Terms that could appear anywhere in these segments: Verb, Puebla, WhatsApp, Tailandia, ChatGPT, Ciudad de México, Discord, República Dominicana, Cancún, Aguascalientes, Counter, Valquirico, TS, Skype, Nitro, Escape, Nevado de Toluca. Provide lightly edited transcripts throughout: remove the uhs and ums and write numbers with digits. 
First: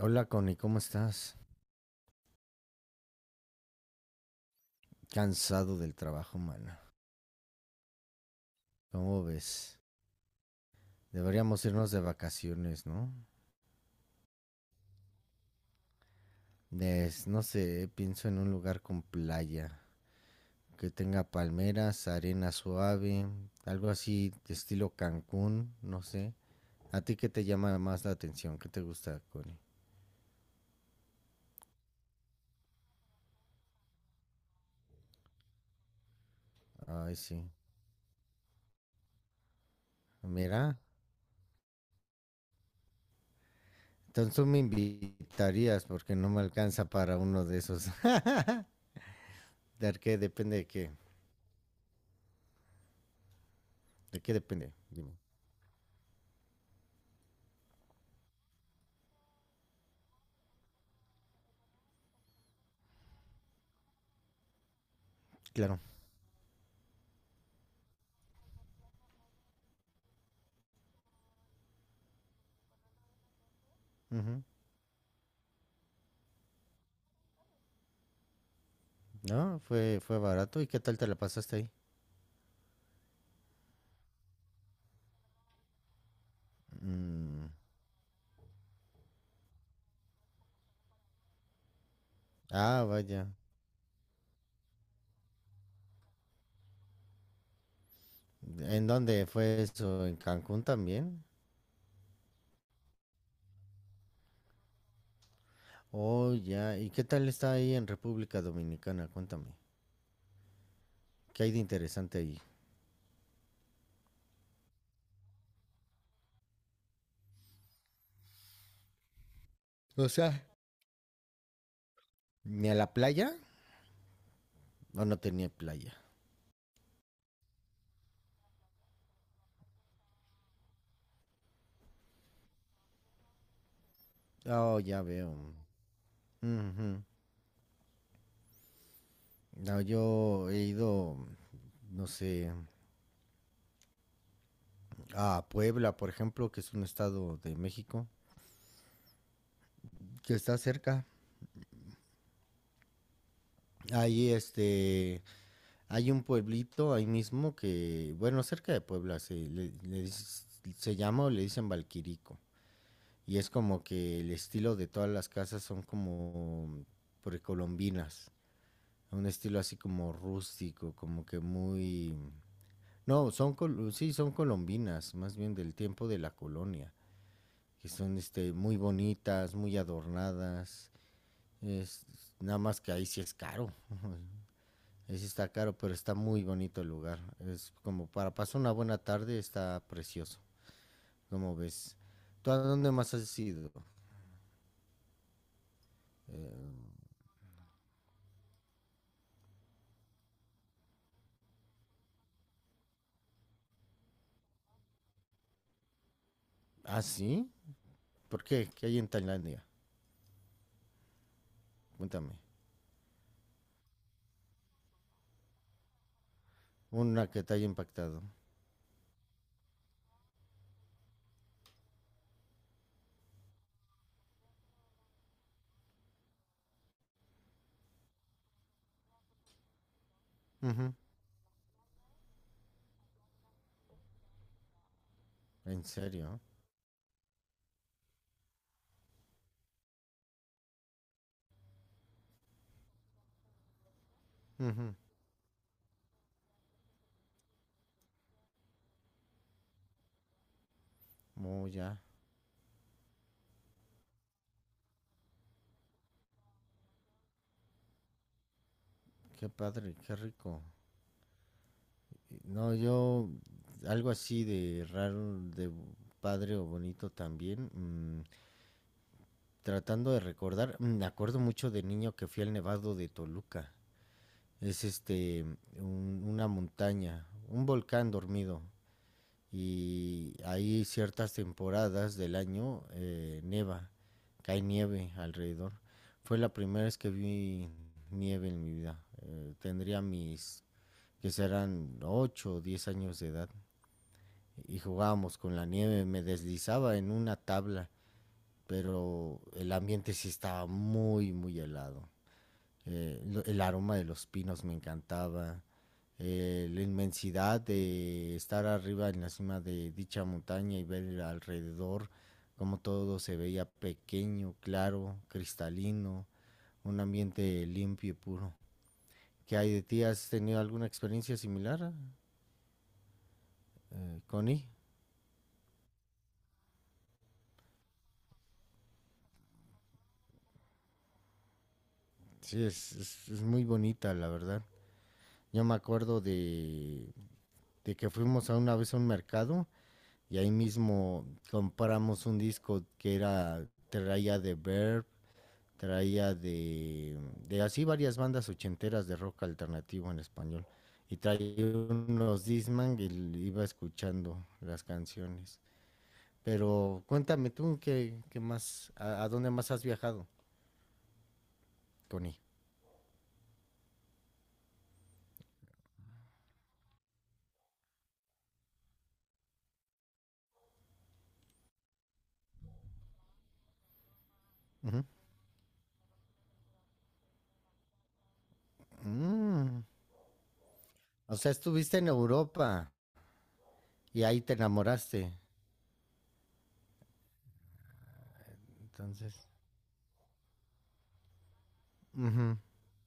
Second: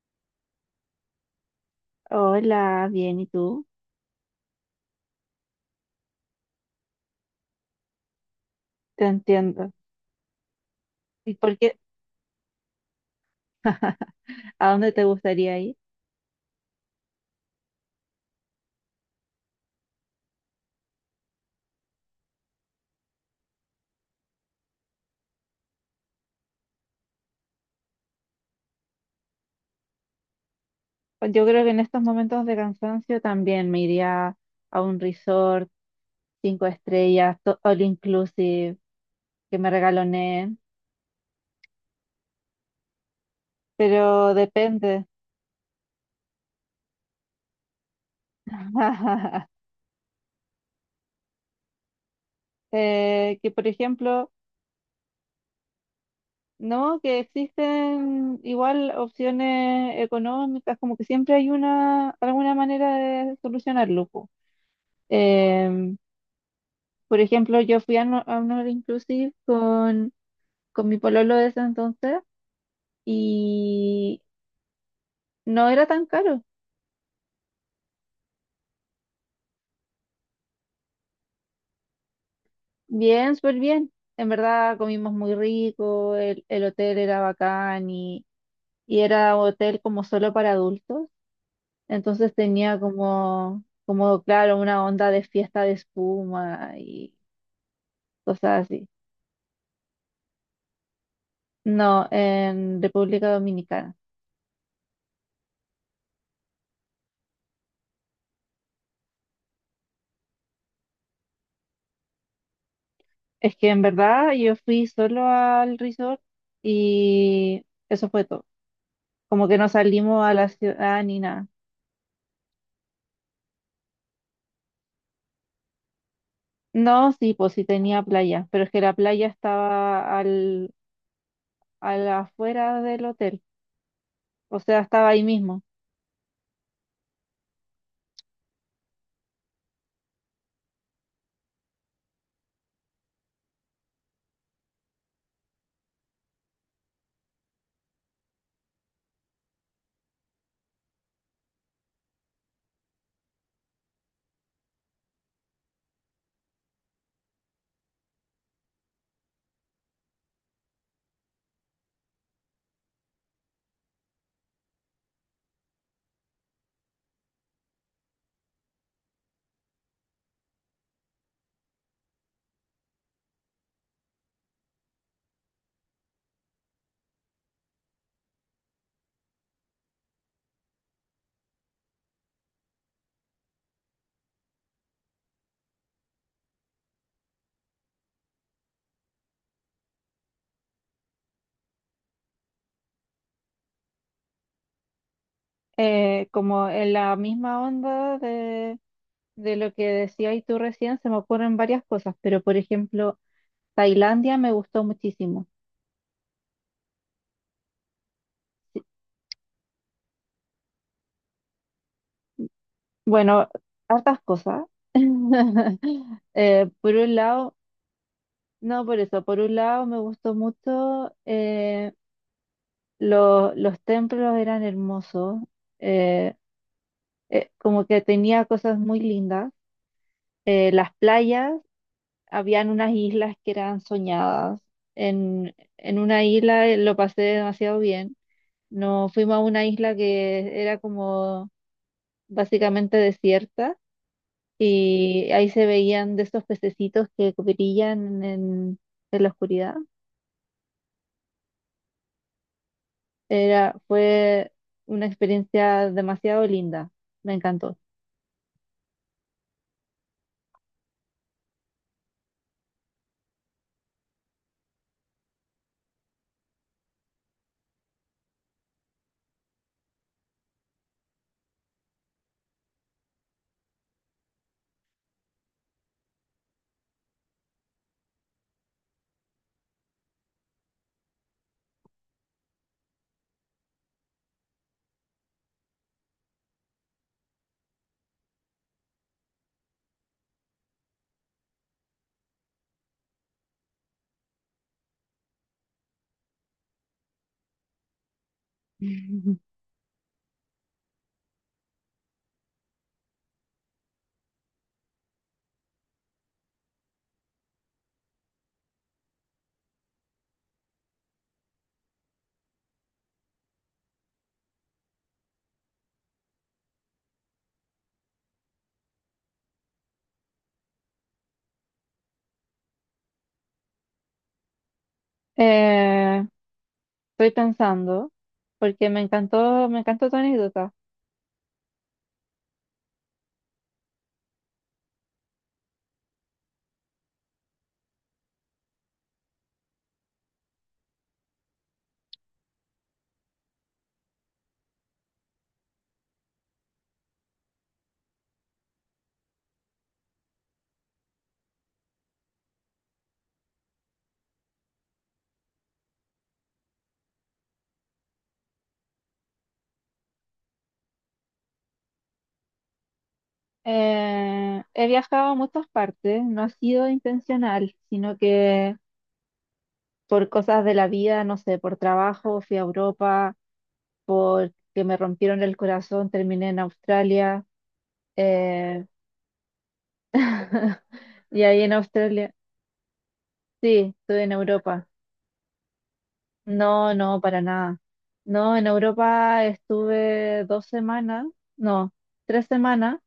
Hola Connie, ¿cómo estás? Hola, bien, ¿y tú? Cansado del trabajo, mana. Te ¿Cómo entiendo. ves? ¿Y por Deberíamos qué? irnos de vacaciones, ¿no? ¿A dónde te gustaría ir? No sé, pienso en un lugar con playa, que tenga palmeras, arena suave, algo así de estilo Cancún, no sé. ¿A ti qué te llama más la atención? ¿Qué te gusta, Connie? Pues yo creo que en estos momentos de cansancio también me iría a un resort, cinco Ay, estrellas, sí. All inclusive, que me regaloneen, Mira, pero entonces tú me depende. invitarías porque no me alcanza para uno de esos. ¿De qué depende de qué? Que por ¿De ejemplo, qué depende? Dime. no, que existen igual opciones económicas, como que siempre hay alguna manera de solucionarlo, po. Claro. Em, Por ejemplo, yo fui a, no- a un All Inclusive con mi pololo de ese entonces y no era tan caro. No, fue barato. ¿Y qué tal te la pasaste ahí? Bien, súper bien. En verdad comimos muy rico, el hotel era Mm, bacán, y era un hotel como solo para adultos. Entonces tenía ah, vaya. Como, claro, una onda de fiesta de espuma y cosas así. ¿En dónde fue eso? ¿En Cancún también? No, en República Dominicana. Oh, ya. ¿Y qué tal está ahí en República Dominicana? Cuéntame. ¿Qué hay de interesante ahí? Es que en verdad yo fui solo al resort y eso fue todo. Como que no O salimos a sea, la ciudad ni nada. ¿ni a la playa? ¿O no tenía playa? No, sí, pues sí tenía playa, pero es que la playa estaba a la afuera del hotel, o Oh, sea, ya estaba ahí veo. mismo. Ujú. No, yo he ido, no sé, a Puebla, por ejemplo, que es un estado de México, que está cerca. Ahí, hay un pueblito ahí mismo que, bueno, cerca de Puebla, se llama o le dicen Valquirico. Y es como que el estilo de todas las casas son como precolombinas. Un estilo así como rústico, como que muy... No, sí, son colombinas, más bien del tiempo de la colonia. Que son muy bonitas, muy adornadas. Es, nada más que ahí sí es caro. Sí está caro, pero está muy bonito el lugar. Es como para pasar una buena tarde, está precioso. ¿Cómo ves? ¿Tú a dónde más has ido? Como en Eh, la misma onda de lo que decías tú recién, se me ocurren varias cosas, pero por ejemplo, Tailandia me gustó muchísimo. ¿Ah, sí? ¿Por qué? Sí, ¿Qué hay en Tailandia? Cuéntame. bueno, hartas cosas. Por un Una que lado. te haya impactado. No, por eso, por un lado me gustó mucho, los templos eran hermosos, eh, como que tenía cosas muy lindas. Las Ujú. playas, habían unas islas que eran soñadas. En, ¿En en una serio? isla lo pasé demasiado bien. Nos fuimos a una isla que era como básicamente desierta Ujú. y ahí se veían de esos pececitos que brillan en la oscuridad. Oh, ya. Fue una experiencia demasiado linda. Me encantó. Qué padre, qué rico. No, yo algo así de raro, de padre o bonito también. Tratando de recordar, me acuerdo mucho de niño que fui al Nevado de Toluca. Es una montaña, un volcán dormido, y hay ciertas temporadas del año, cae nieve alrededor. Fue la primera vez que vi nieve en mi vida. Tendría mis que serán 8 o 10 años de edad y jugábamos con la nieve, me deslizaba en una tabla, pero el ambiente sí estaba muy muy helado. El aroma de los pinos me encantaba, la inmensidad de estar arriba en la cima de dicha montaña y ver alrededor cómo todo se veía pequeño, claro, cristalino, un ambiente limpio y puro. ¿Qué hay de ti? ¿Has tenido alguna experiencia similar, Connie? Eh, estoy pensando, porque me encantó tu anécdota. Sí, es muy bonita, la verdad. Yo me acuerdo de, que fuimos a una vez a un mercado y ahí mismo compramos un disco que era traía de así varias bandas ochenteras de rock alternativo en español y traía unos Disman y iba escuchando las canciones. Pero cuéntame tú qué más, dónde más has viajado, Tony. He viajado a muchas partes, no ha sido intencional, sino que por cosas de la vida, no sé, por trabajo, fui a Europa, que Uh me -huh. rompieron el corazón, terminé en Australia. eh, Mm. O y sea, ahí en estuviste en Australia, Europa sí, estuve y en ahí te Europa. enamoraste. No, no, para nada. No, en Europa Entonces, estuve 2 semanas, no, uh tres -huh. semanas,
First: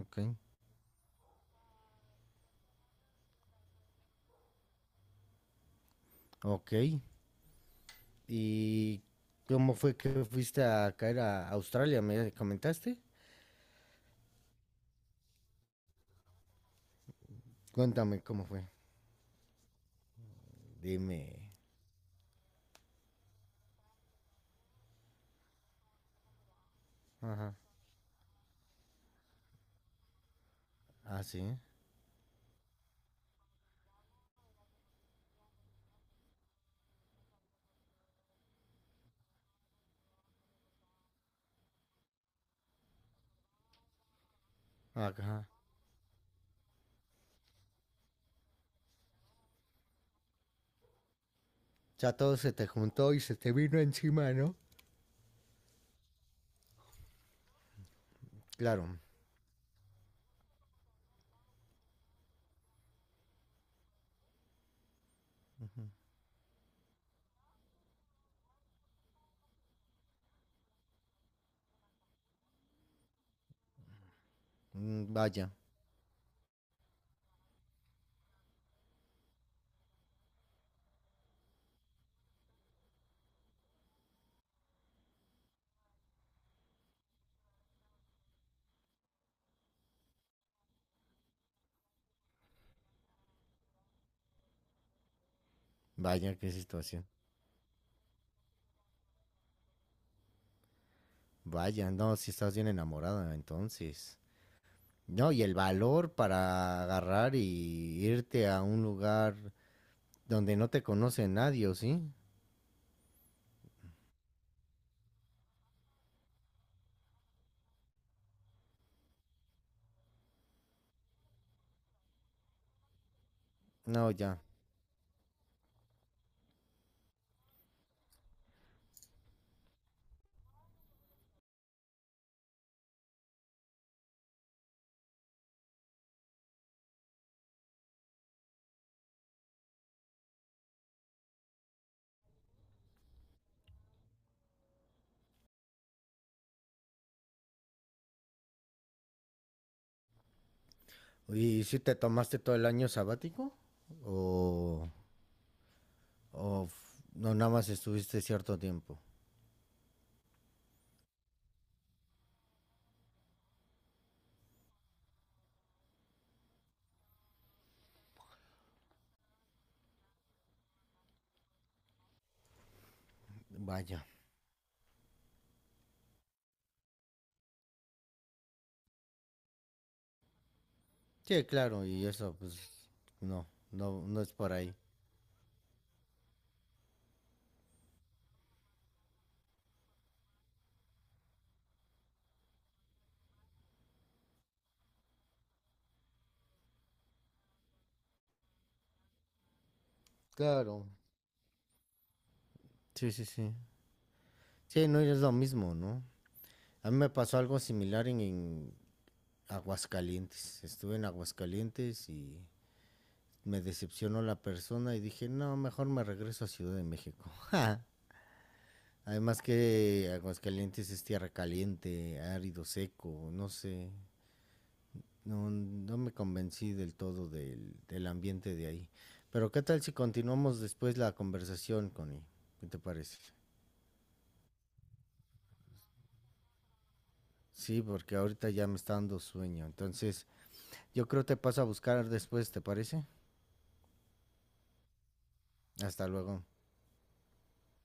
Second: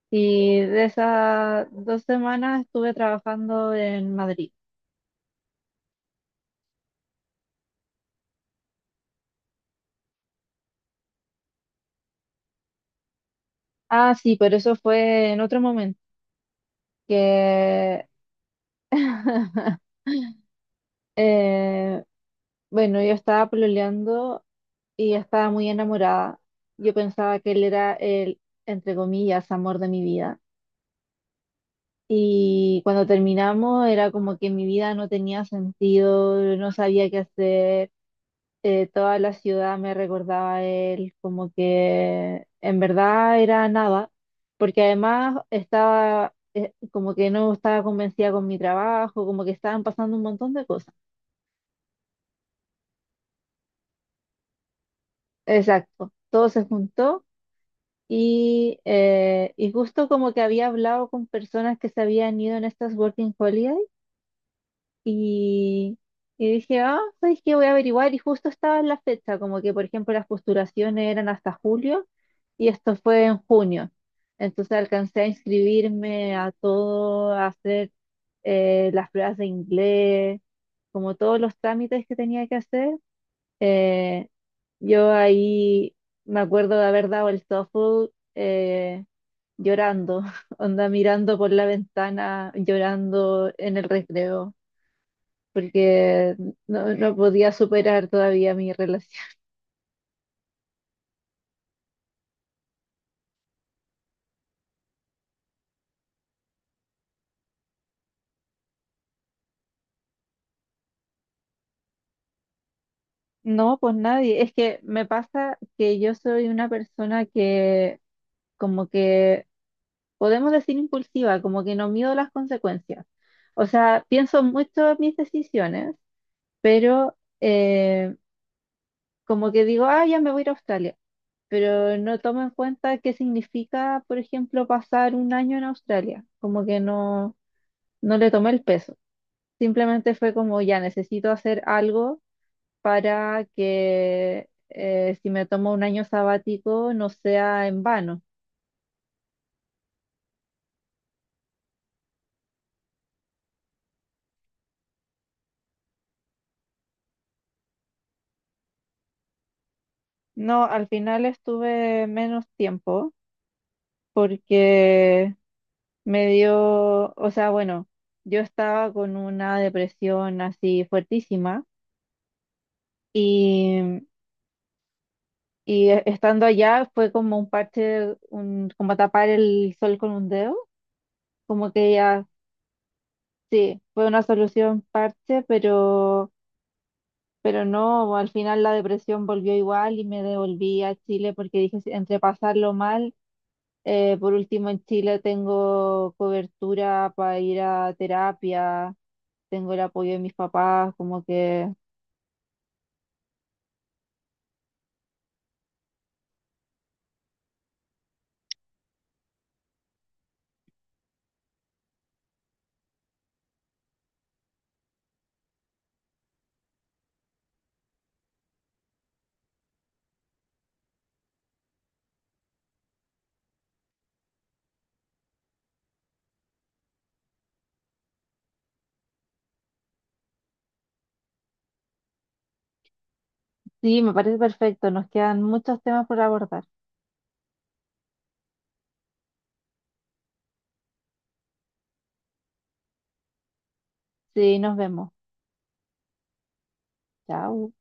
Ok, y de esas 2 semanas estuve trabajando en Madrid. ok. ¿Y cómo fue que fuiste a caer a Australia? ¿Me comentaste? Ah, sí, pero eso fue en otro momento, que Cuéntame cómo fue. Dime. eh, bueno, yo estaba pololeando y estaba muy enamorada. Yo pensaba que Ajá. él era el, entre comillas, amor de mi vida. Ah, sí. Y cuando terminamos era como que mi vida no tenía sentido, no sabía qué hacer, toda la ciudad me recordaba a él, como que en verdad era nada, porque además Ajá. estaba como que no estaba convencida con mi trabajo, como que estaban pasando un montón de cosas. Ya todo se te juntó y se te vino encima, ¿no? Exacto, todo se juntó y, Claro. eh, y justo como que había hablado con personas que se habían ido en estas Working Holidays. Ujú. Y, y dije, ah, ¿sabes qué? Voy a averiguar. Y justo estaba en la fecha, como que, por ejemplo, las postulaciones eran hasta julio y esto fue en junio. Entonces Mm, alcancé a vaya, inscribirme a todo, a hacer las pruebas de inglés, como todos los trámites que tenía que hacer. Eh, yo ahí me acuerdo de haber dado el TOEFL llorando, onda mirando por la ventana, llorando en el recreo porque vaya, qué situación. no podía superar todavía mi relación. Vaya, no, si estás bien enamorada, entonces. No, y el valor para agarrar y irte a un lugar donde no te conoce nadie, ¿o sí? No, pues nadie. Es que me pasa que yo soy una persona que como que, podemos decir impulsiva, como que no mido las consecuencias. O sea, No, ya, pienso mucho en mis decisiones, pero como que digo, ah, ya me voy a ir a Australia. Pero no tomo en cuenta qué significa, por ejemplo, pasar un año en Australia. Como que no le tomé el peso. Simplemente fue como, ya necesito hacer algo para que si me tomo un año sabático no sea en vano. ¿y si te tomaste todo el año sabático? ¿O, no, nada más estuviste cierto tiempo? No, al final estuve menos tiempo porque me dio, o sea, bueno, yo estaba con una depresión así fuertísima Vaya. y, estando allá fue como un parche, como tapar el sol con un dedo, Sí, como claro, que y ya, eso, pues, no, sí, no, fue no una es por ahí. solución parche, pero. Pero no, al final la depresión volvió igual y me devolví a Chile porque dije, entre pasarlo mal, por último en Chile tengo cobertura para ir a terapia, tengo el apoyo de mis Claro. papás, como que Sí, sí, sí. Sí, no es lo mismo, ¿no? A mí me pasó algo similar en, Aguascalientes. Estuve en Aguascalientes y me decepcionó la persona y dije, no, mejor me regreso a Ciudad de México. Además que Aguascalientes es tierra caliente, árido, seco, no sé. No, no me convencí del todo del, ambiente de ahí. Pero ¿qué tal si continuamos después la conversación, Connie? ¿Qué te parece? sí, me parece perfecto. Nos quedan muchos temas por abordar. Sí, porque ahorita ya me está dando sueño. Entonces, yo creo te paso a buscar después, ¿te parece? Sí, nos vemos. Hasta luego. Chao.